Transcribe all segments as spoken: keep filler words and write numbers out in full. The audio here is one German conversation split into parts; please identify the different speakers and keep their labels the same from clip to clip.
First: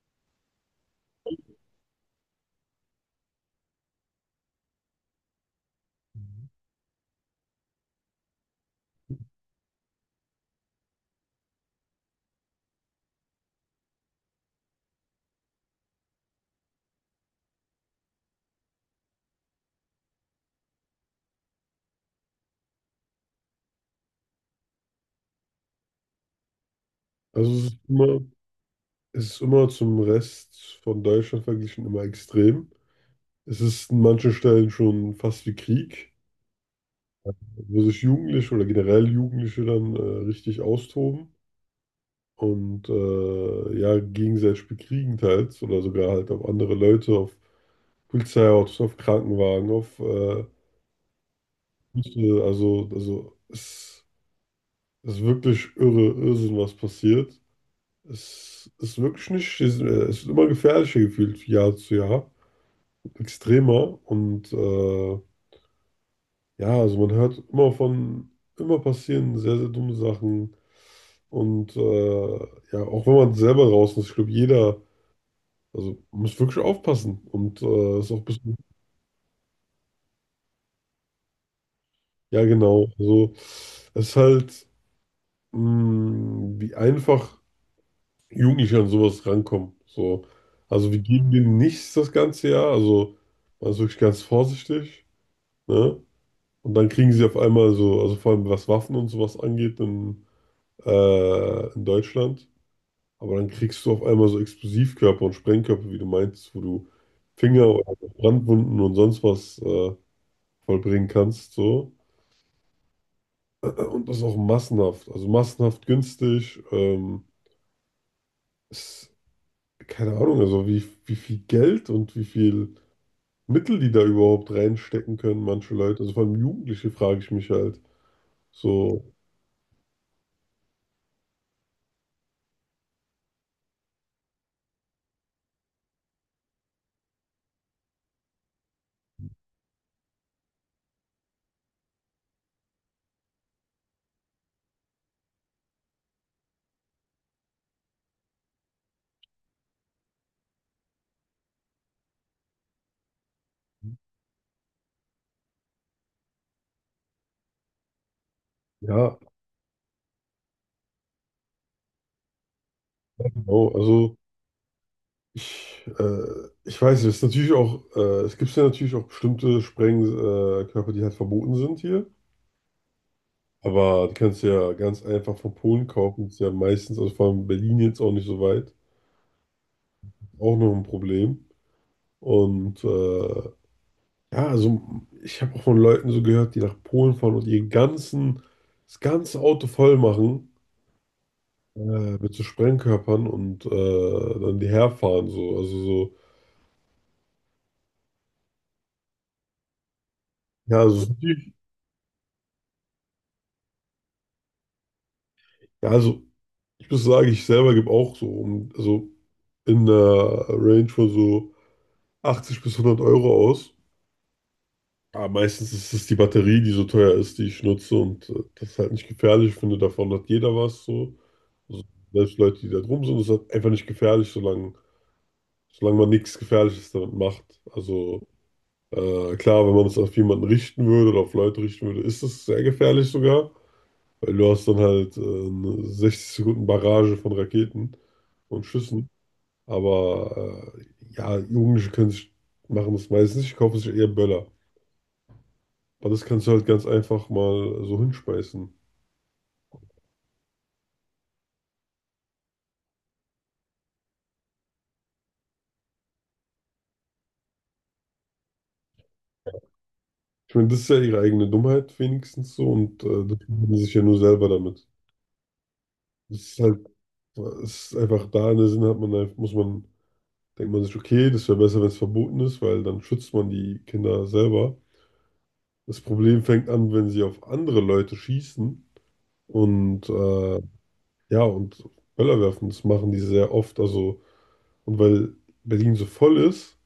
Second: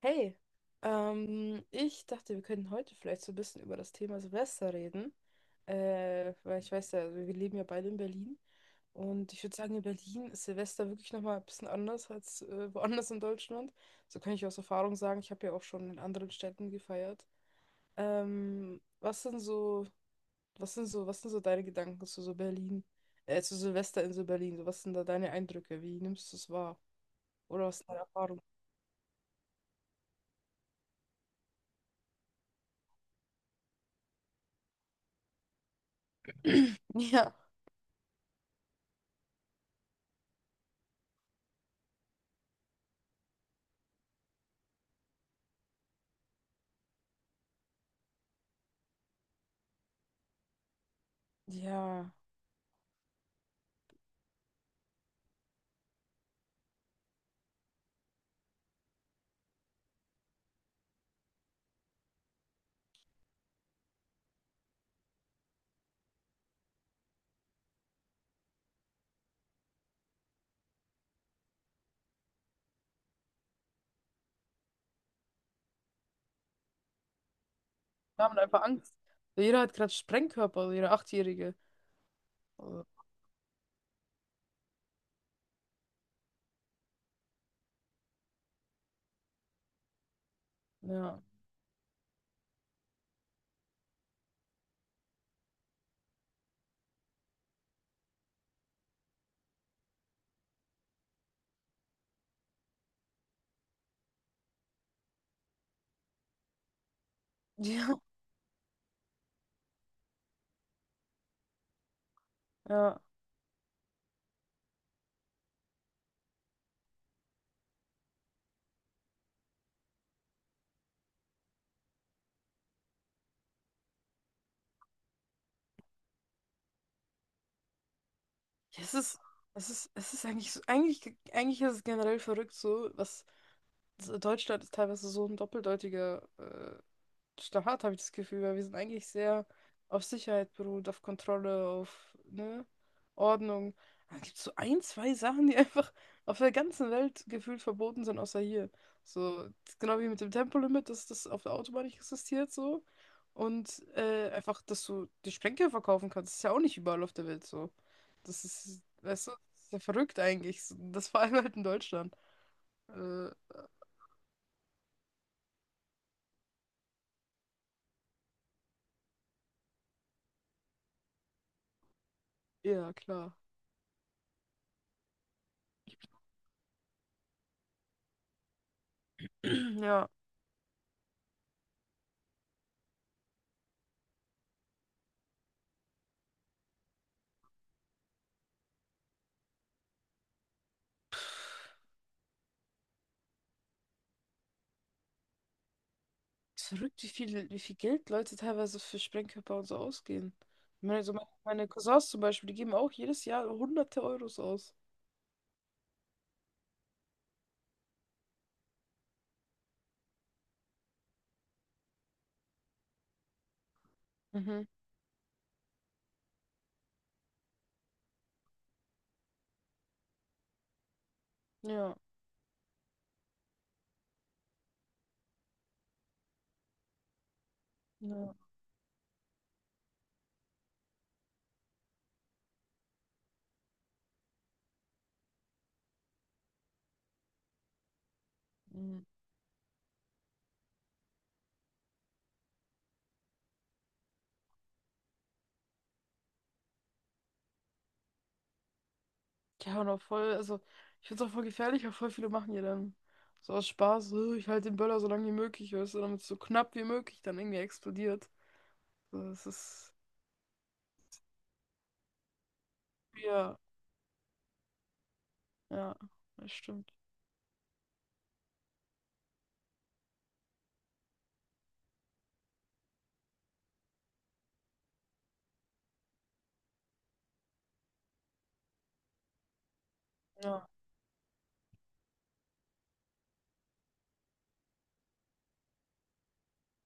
Speaker 1: Hey, ähm, ich dachte, wir könnten heute vielleicht so ein bisschen über das Thema Silvester reden. Äh,
Speaker 2: Mhm.
Speaker 1: weil ich weiß ja, also wir leben ja beide in Berlin. Und ich würde sagen, in Berlin ist Silvester wirklich nochmal ein bisschen anders als äh, woanders in Deutschland. So kann ich aus Erfahrung sagen, ich habe ja auch schon in anderen Städten gefeiert. Ähm, was sind so, was sind so, was sind so deine Gedanken zu so Berlin, äh, zu Silvester in so Berlin? So, was sind da deine Eindrücke? Wie nimmst du es wahr?
Speaker 2: Also es
Speaker 1: Oder
Speaker 2: ist
Speaker 1: was ist deine
Speaker 2: immer,
Speaker 1: Erfahrung?
Speaker 2: es ist immer zum Rest von Deutschland verglichen immer extrem. Es ist an manchen Stellen schon fast wie Krieg,
Speaker 1: Ja.
Speaker 2: wo sich Jugendliche oder generell Jugendliche dann äh, richtig austoben und äh, ja, gegenseitig bekriegen teils oder sogar halt auf andere Leute, auf Polizeiautos, auf Krankenwagen, auf äh,
Speaker 1: Ja.
Speaker 2: Busse. also, also es ist wirklich irre, Irrsinn, was passiert. Es ist wirklich nicht, es ist immer gefährlicher gefühlt, Jahr zu Jahr, extremer und äh, ja, also man hört immer von, immer passieren sehr, sehr dumme Sachen und äh, ja, auch wenn man selber draußen ist, ich glaube, jeder, also man muss wirklich aufpassen und äh, ist auch ein
Speaker 1: Wir haben
Speaker 2: bisschen,
Speaker 1: einfach Angst. Jeder hat gerade Sprengkörper, also jeder Achtjährige.
Speaker 2: ja
Speaker 1: Also,
Speaker 2: genau, also es ist halt, mh, wie einfach Jugendliche an sowas rankommen, so, also wir
Speaker 1: ja.
Speaker 2: geben denen nichts das ganze Jahr, also man ist wirklich ganz vorsichtig. Ne? Und dann kriegen sie auf einmal so, also vor allem was Waffen und sowas angeht in, äh, in Deutschland, aber dann kriegst du auf einmal so Explosivkörper und Sprengkörper, wie du meinst, wo du Finger oder Brandwunden und sonst was äh, vollbringen kannst. So.
Speaker 1: Ja, ja.
Speaker 2: Und das auch massenhaft, also massenhaft günstig. Ähm, ist, keine Ahnung, also wie, wie viel Geld und wie viel Mittel die da überhaupt reinstecken können, manche Leute. Also vor allem Jugendliche frage ich mich halt.
Speaker 1: Es
Speaker 2: So,
Speaker 1: ist, es ist, es ist eigentlich so, eigentlich, eigentlich ist es generell verrückt so, was so, Deutschland ist teilweise so ein doppeldeutiger äh, starr, habe ich das Gefühl, weil wir sind eigentlich sehr auf Sicherheit beruht, auf Kontrolle, auf, ne, Ordnung. Aber es so ein, zwei Sachen, die einfach auf der ganzen Welt gefühlt verboten sind, außer hier. So, genau wie mit dem Tempolimit, dass das auf der Autobahn nicht existiert, so. Und äh, einfach, dass du die Sprengstoff verkaufen kannst, ist ja auch nicht überall auf der Welt so. Das ist,
Speaker 2: ja,
Speaker 1: weißt du, das ist ja verrückt eigentlich. Das vor allem halt in Deutschland.
Speaker 2: I
Speaker 1: Äh,
Speaker 2: don't know. Also. Ich, äh, ich weiß nicht, es ist natürlich auch, äh, es gibt ja natürlich auch bestimmte Sprengkörper, äh, Körper, die halt verboten sind hier.
Speaker 1: ja, klar.
Speaker 2: Aber die kannst du ja ganz einfach von Polen kaufen. Ist ja meistens, also vor allem Berlin jetzt auch nicht so weit.
Speaker 1: Ja.
Speaker 2: Auch noch ein Problem. Und äh, ja, also ich habe auch von Leuten so gehört, die nach Polen fahren und ihr ganzen, das ganze Auto voll machen äh, mit so Sprengkörpern und äh, dann die herfahren. So. Also so,
Speaker 1: Ist verrückt, wie viel, wie viel Geld Leute teilweise für Sprengkörper und so ausgeben.
Speaker 2: ja,
Speaker 1: Ich meine, so
Speaker 2: also,
Speaker 1: meine, meine Cousins zum Beispiel, die geben auch jedes Jahr hunderte Euros aus.
Speaker 2: ja, also ich muss sagen, ich selber gebe auch so, um, also in der Range von so achtzig bis hundert Euro aus.
Speaker 1: Mhm.
Speaker 2: Aber meistens ist es die Batterie, die so teuer ist, die ich nutze und äh, das ist halt nicht gefährlich. Ich finde, davon hat jeder was so. Also
Speaker 1: Ja.
Speaker 2: selbst Leute, die da drum sind, ist halt einfach nicht gefährlich, solange, solange man nichts Gefährliches damit macht. Also
Speaker 1: Ja.
Speaker 2: äh, klar, wenn man es auf jemanden richten würde oder auf Leute richten würde, ist es sehr gefährlich sogar, weil du hast dann halt äh, eine sechzig Sekunden Barrage von Raketen und
Speaker 1: Mhm.
Speaker 2: Schüssen. Aber äh, ja, Jugendliche können sich, machen das meistens nicht, die kaufen sich eher Böller. Aber das kannst du halt ganz einfach mal so hinschmeißen.
Speaker 1: Ja, und auch voll, also ich finde es auch voll gefährlich, auch voll viele machen ja dann so aus Spaß, so, ich halte den Böller so lange wie möglich, weißt du, damit es so knapp wie möglich dann irgendwie explodiert. So, das ist,
Speaker 2: Ich meine, das ist ja ihre eigene Dummheit wenigstens so und äh, das
Speaker 1: ja,
Speaker 2: machen sie sich ja nur selber damit.
Speaker 1: ja,
Speaker 2: Das
Speaker 1: das
Speaker 2: ist halt,
Speaker 1: stimmt.
Speaker 2: es ist einfach da in der Sinne hat man, einfach- muss man, denkt man sich, okay, das wäre besser, wenn es verboten ist, weil dann schützt man die Kinder selber. Das Problem fängt an, wenn sie auf andere Leute schießen und äh,
Speaker 1: Ja.
Speaker 2: ja, und Böller werfen, das machen die sehr oft. Also. Und weil Berlin so voll ist,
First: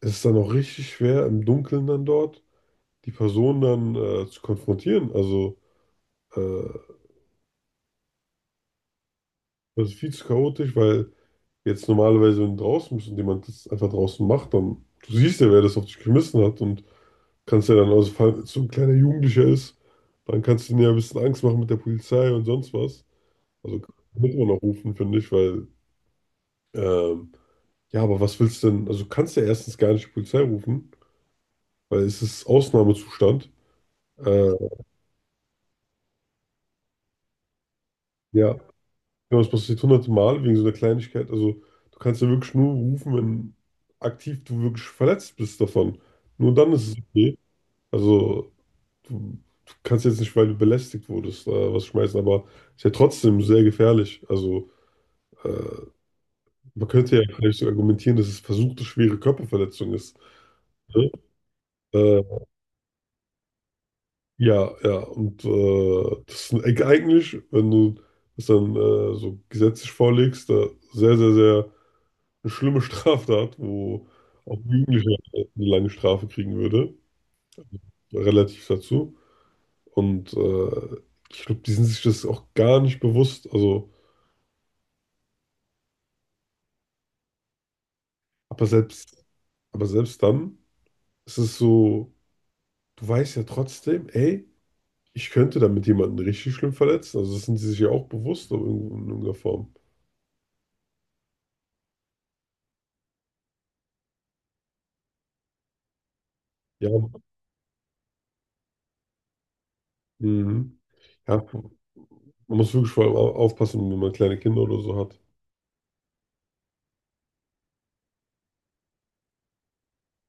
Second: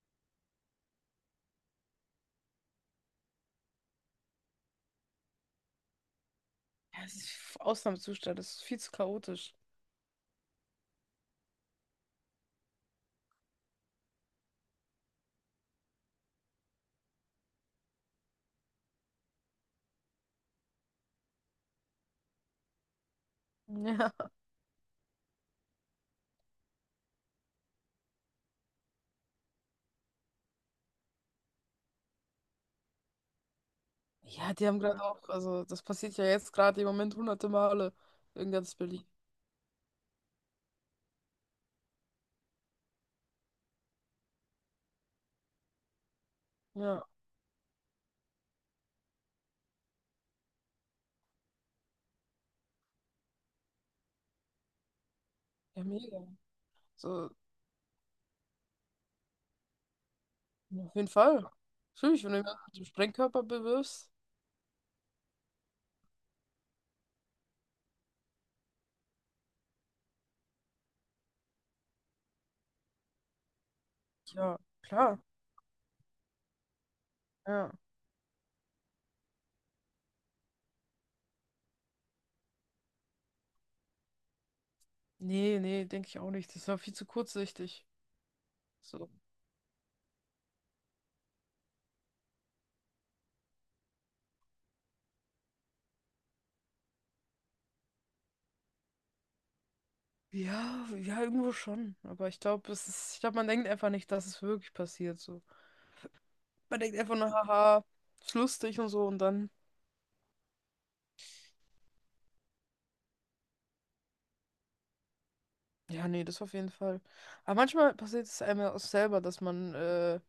Speaker 2: ist es dann auch richtig schwer, im Dunkeln dann dort die Person dann äh, zu konfrontieren. Also äh,
Speaker 1: Ja, es ist Ausnahmezustand, es ist viel zu chaotisch.
Speaker 2: das ist viel zu chaotisch, weil jetzt normalerweise, wenn du draußen bist und jemand das einfach draußen macht, dann du siehst ja, wer das auf dich geschmissen hat und kannst ja dann, also falls so ein kleiner Jugendlicher ist, dann kannst du dir ja ein bisschen Angst machen mit der Polizei und sonst was. Also
Speaker 1: Ja.
Speaker 2: muss man auch rufen, finde ich, weil ähm, ja, aber was willst du denn? Also kannst du ja erstens gar nicht die Polizei rufen, weil es ist Ausnahmezustand. Äh,
Speaker 1: Ja, die haben gerade auch, also das passiert ja jetzt gerade im Moment hunderte Male in
Speaker 2: ja,
Speaker 1: ganz Berlin.
Speaker 2: genau, das passiert hunderte Mal wegen so einer Kleinigkeit. Also, du kannst ja wirklich nur rufen, wenn aktiv du wirklich verletzt bist davon. Nur dann ist es
Speaker 1: Ja,
Speaker 2: okay. Also, du, du kannst jetzt nicht, weil du belästigt wurdest, äh, was schmeißen, aber ist ja trotzdem sehr gefährlich. Also, äh,
Speaker 1: ja, mega.
Speaker 2: man könnte ja
Speaker 1: So,
Speaker 2: vielleicht so argumentieren, dass es versuchte schwere Körperverletzung ist.
Speaker 1: ja, auf jeden
Speaker 2: Ne?
Speaker 1: Fall.
Speaker 2: Äh,
Speaker 1: Natürlich, wenn du jemanden mit dem Sprengkörper bewirbst.
Speaker 2: ja, ja, und äh, das ist eigentlich, wenn du das dann äh, so gesetzlich vorlegst, äh, sehr, sehr, sehr eine schlimme Straftat, wo auch
Speaker 1: Ja,
Speaker 2: ein Jugendlicher
Speaker 1: klar.
Speaker 2: eine lange Strafe kriegen würde,
Speaker 1: Ja.
Speaker 2: relativ dazu. Und äh, ich glaube, die sind sich das auch gar nicht bewusst. Also,
Speaker 1: Nee, nee, denke ich auch nicht. Das ist ja viel zu kurzsichtig.
Speaker 2: aber
Speaker 1: So.
Speaker 2: selbst, aber selbst dann ist es so, du weißt ja trotzdem, ey, ich könnte damit jemanden richtig schlimm verletzen. Also, das sind sie sich ja auch bewusst in irgendeiner Form.
Speaker 1: Ja, ja, irgendwo schon. Aber ich glaube, es ist, ich glaube, man denkt einfach nicht, dass es wirklich passiert. So. Man
Speaker 2: Ja,
Speaker 1: denkt einfach nur, haha, ist lustig und so und dann.
Speaker 2: mhm. Ja, man muss wirklich vor allem au- aufpassen, wenn man kleine Kinder oder so hat.
Speaker 1: Ja, nee, das auf jeden Fall. Aber manchmal passiert es einem ja auch selber, dass man, äh,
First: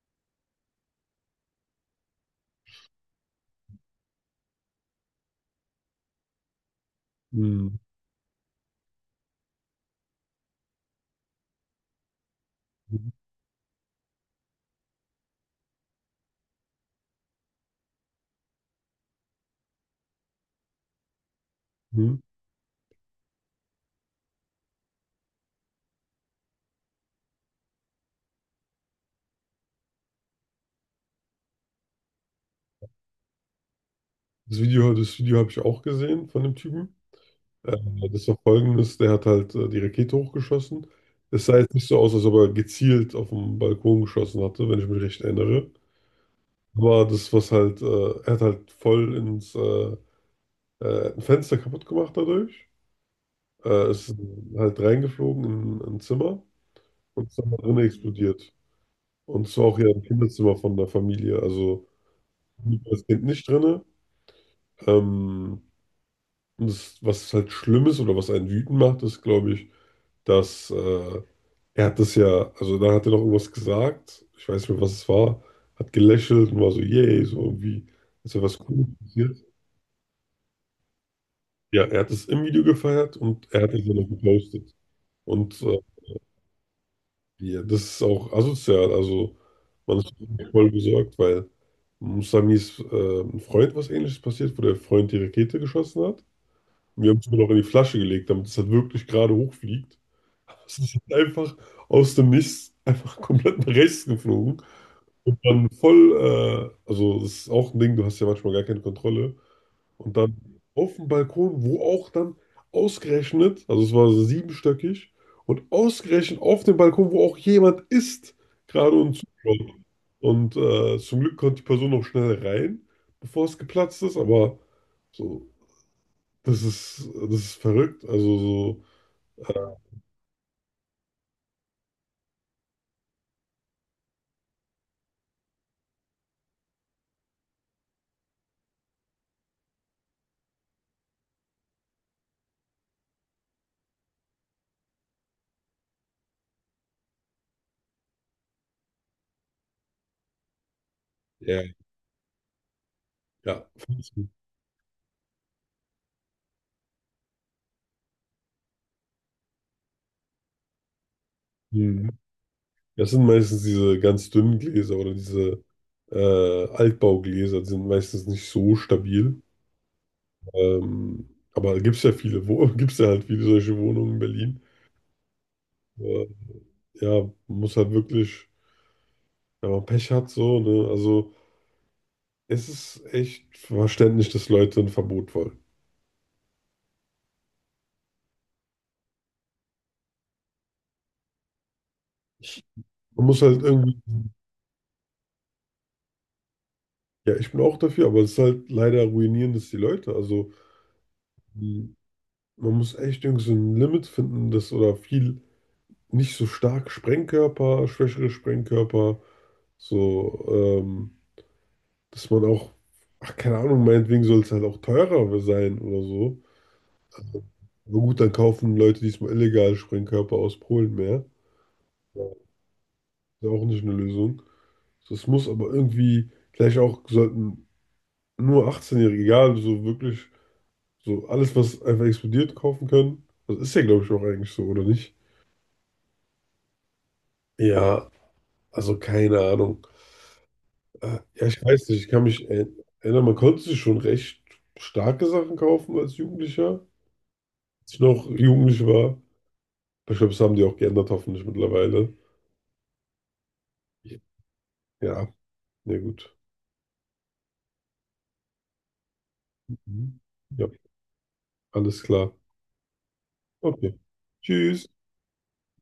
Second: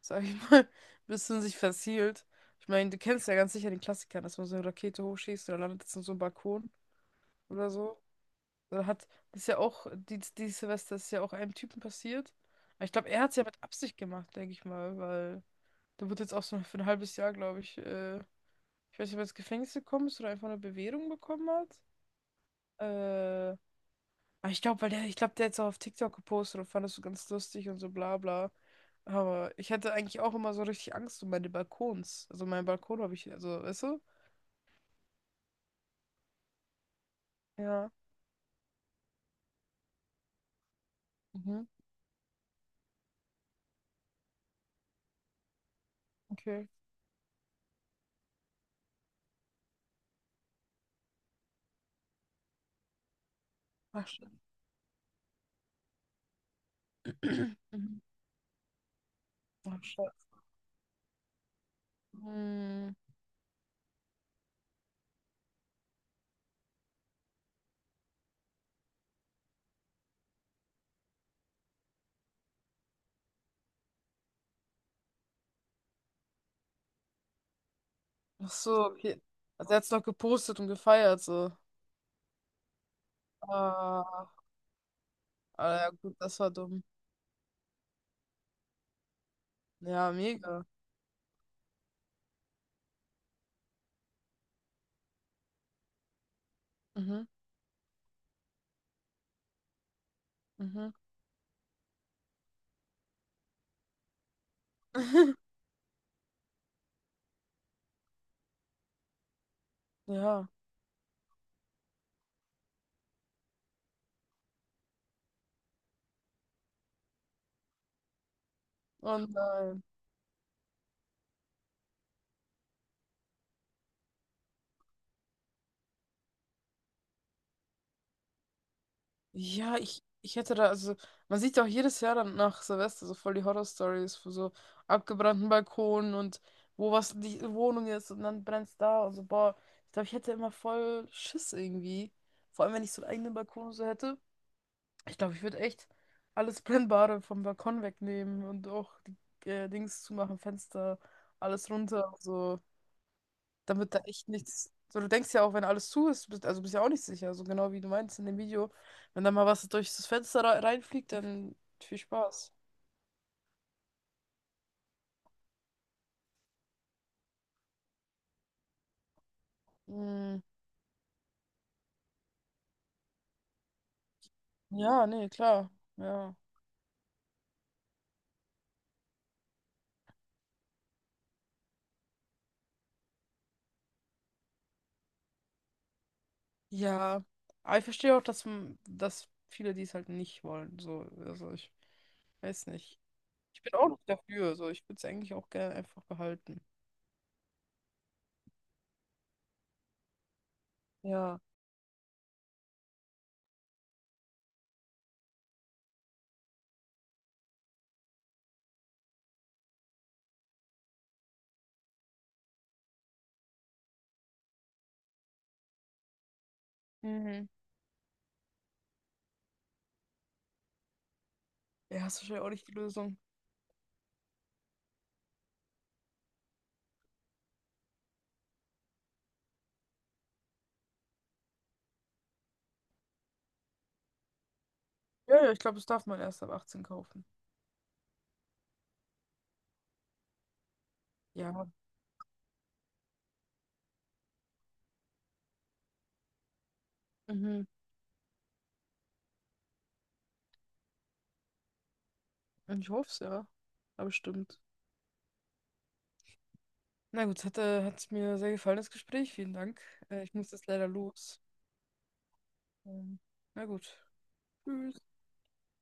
Speaker 1: sag ich mal, ein bisschen sich verzielt. Ich meine, du kennst ja ganz sicher den Klassiker, dass man so eine Rakete hochschießt oder landet jetzt in so einem Balkon oder
Speaker 2: Mhm.
Speaker 1: so. Oder hat, das ist ja auch, die, die Silvester ist ja auch einem Typen passiert. Aber ich glaube, er hat es ja mit Absicht gemacht, denke ich mal, weil der wird jetzt auch so für ein halbes Jahr, glaube ich, äh, ich weiß nicht, ob er ins Gefängnis gekommen ist oder einfach eine Bewährung bekommen hat.
Speaker 2: Mhm.
Speaker 1: Äh, Aber ich glaube, weil der, ich glaube, der hat es auch auf TikTok gepostet und fand das so ganz lustig und so bla bla. Aber ich hatte eigentlich auch immer so richtig Angst um meine Balkons. Also meinen Balkon habe ich, also, weißt du?
Speaker 2: Das Video, das Video habe ich auch gesehen von dem Typen. Äh,
Speaker 1: Ja.
Speaker 2: Das war folgendes, der hat halt äh, die Rakete hochgeschossen. Es sah
Speaker 1: Mhm.
Speaker 2: jetzt nicht so aus, als ob er gezielt auf den Balkon geschossen hatte, wenn ich mich recht erinnere.
Speaker 1: Okay.
Speaker 2: Aber das, was halt, äh, er hat halt voll ins äh, äh, ein Fenster kaputt gemacht dadurch. Äh,
Speaker 1: Ach,
Speaker 2: ist
Speaker 1: shit.
Speaker 2: halt reingeflogen in ein Zimmer und ist dann da drin
Speaker 1: Mhm.
Speaker 2: explodiert. Und es war auch
Speaker 1: Ach,
Speaker 2: ja ein
Speaker 1: shit.
Speaker 2: Kinderzimmer von der Familie, also
Speaker 1: Hm.
Speaker 2: das Kind nicht drin. Ähm, und das, was halt schlimm ist oder was einen wütend macht, ist, glaube ich, dass äh, er hat das ja, also da hat er noch irgendwas gesagt, ich weiß nicht mehr, was es war, hat gelächelt und war so, yay, so irgendwie, ist ja
Speaker 1: Ach
Speaker 2: was
Speaker 1: so,
Speaker 2: Cooles
Speaker 1: okay.
Speaker 2: passiert.
Speaker 1: Also er hat es noch gepostet und gefeiert, so.
Speaker 2: Ja, er hat es im Video gefeiert und er hat es dann noch
Speaker 1: Ah,
Speaker 2: gepostet. Und
Speaker 1: ah,
Speaker 2: äh,
Speaker 1: ja, gut, das war dumm.
Speaker 2: ja, das ist auch asozial, also man
Speaker 1: Ja,
Speaker 2: ist
Speaker 1: mega.
Speaker 2: voll besorgt, weil Musamis äh, ein Freund was Ähnliches passiert, wo der Freund die Rakete geschossen hat. Wir haben
Speaker 1: Mhm.
Speaker 2: es nur noch in die Flasche gelegt, damit es halt wirklich gerade hochfliegt. Es
Speaker 1: Mhm.
Speaker 2: ist halt einfach aus dem Nichts einfach komplett nach rechts geflogen. Und dann voll, äh, also das ist auch ein Ding, du hast ja manchmal gar keine Kontrolle. Und dann
Speaker 1: Ja.
Speaker 2: auf dem Balkon, wo auch dann ausgerechnet, also es war so siebenstöckig, und ausgerechnet auf dem Balkon, wo auch jemand ist, gerade und
Speaker 1: Und
Speaker 2: zuschaut.
Speaker 1: nein.
Speaker 2: Und äh, zum Glück konnte die Person noch schnell rein, bevor es geplatzt ist, aber so, das ist, das ist verrückt. Also so, äh,
Speaker 1: Ja, ich, ich hätte da, also, man sieht ja auch jedes Jahr dann nach Silvester so voll die Horror-Stories von so abgebrannten Balkonen und wo was die Wohnung ist und dann brennt's da und so, boah, ich glaube, ich hätte immer voll Schiss irgendwie. Vor allem, wenn ich so einen eigenen Balkon und so hätte. Ich glaube, ich würde echt alles Brennbare vom Balkon wegnehmen und auch die äh, Dings zumachen, Fenster,
Speaker 2: ja,
Speaker 1: alles runter, und so.
Speaker 2: ja.
Speaker 1: Dann wird da echt nichts. So, du denkst ja auch, wenn alles zu ist, bist, also bist ja auch nicht sicher. So genau wie du meinst in dem Video. Wenn da mal was durch das Fenster rei- reinfliegt, dann viel
Speaker 2: Hm.
Speaker 1: Spaß.
Speaker 2: Das sind meistens diese ganz dünnen Gläser oder diese äh, Altbaugläser, die sind meistens nicht so stabil.
Speaker 1: Mm,
Speaker 2: Ähm, aber gibt es ja viele, wo gibt es ja halt viele solche Wohnungen in Berlin.
Speaker 1: ja, nee, klar.
Speaker 2: Äh,
Speaker 1: Ja.
Speaker 2: ja, man muss halt wirklich, wenn man Pech hat, so, ne? Also es ist echt verständlich, dass Leute ein Verbot wollen.
Speaker 1: Ja. Aber ich verstehe auch, dass, m- dass viele dies halt nicht wollen. So, also ich
Speaker 2: Ich,
Speaker 1: weiß nicht.
Speaker 2: Man muss halt
Speaker 1: Ich bin auch
Speaker 2: irgendwie,
Speaker 1: nicht dafür. So, ich würde es eigentlich auch gerne einfach behalten.
Speaker 2: ja, ich bin auch dafür, aber es ist halt leider ruinierend, dass die Leute, also
Speaker 1: Ja.
Speaker 2: mh, man muss echt irgendwie so ein Limit finden, das oder viel nicht so stark Sprengkörper, schwächere Sprengkörper, so, ähm, dass man auch, ach, keine Ahnung, meinetwegen soll es halt auch teurer sein oder so.
Speaker 1: Mhm.
Speaker 2: Aber gut, dann kaufen Leute diesmal illegal Sprengkörper aus Polen mehr.
Speaker 1: Ja, ist
Speaker 2: Ist
Speaker 1: wahrscheinlich auch nicht die Lösung.
Speaker 2: ja auch nicht eine Lösung. Das muss aber irgendwie, vielleicht auch sollten nur achtzehnjährige-Jährige, egal, so wirklich, so alles, was einfach explodiert, kaufen können. Das ist ja, glaube ich, auch eigentlich so, oder nicht?
Speaker 1: Ja, ja, ich glaube, das darf man erst ab achtzehn kaufen.
Speaker 2: Ja, also keine Ahnung. Ah, ja, ich
Speaker 1: Ja.
Speaker 2: weiß nicht, ich kann mich er- erinnern, man konnte sich schon recht starke Sachen kaufen als Jugendlicher,
Speaker 1: Mhm.
Speaker 2: als ich noch jugendlich war. Aber ich glaube, das haben die auch geändert, hoffentlich mittlerweile.
Speaker 1: Ich hoffe es, ja. Aber stimmt.
Speaker 2: Ja, na gut.
Speaker 1: Na gut, hat, äh, hat mir sehr gefallen, das Gespräch. Vielen Dank.
Speaker 2: Mhm.
Speaker 1: Äh, ich muss
Speaker 2: Ja,
Speaker 1: jetzt leider los.
Speaker 2: alles klar.
Speaker 1: Ähm, na
Speaker 2: Okay.
Speaker 1: gut.
Speaker 2: Tschüss.
Speaker 1: Tschüss.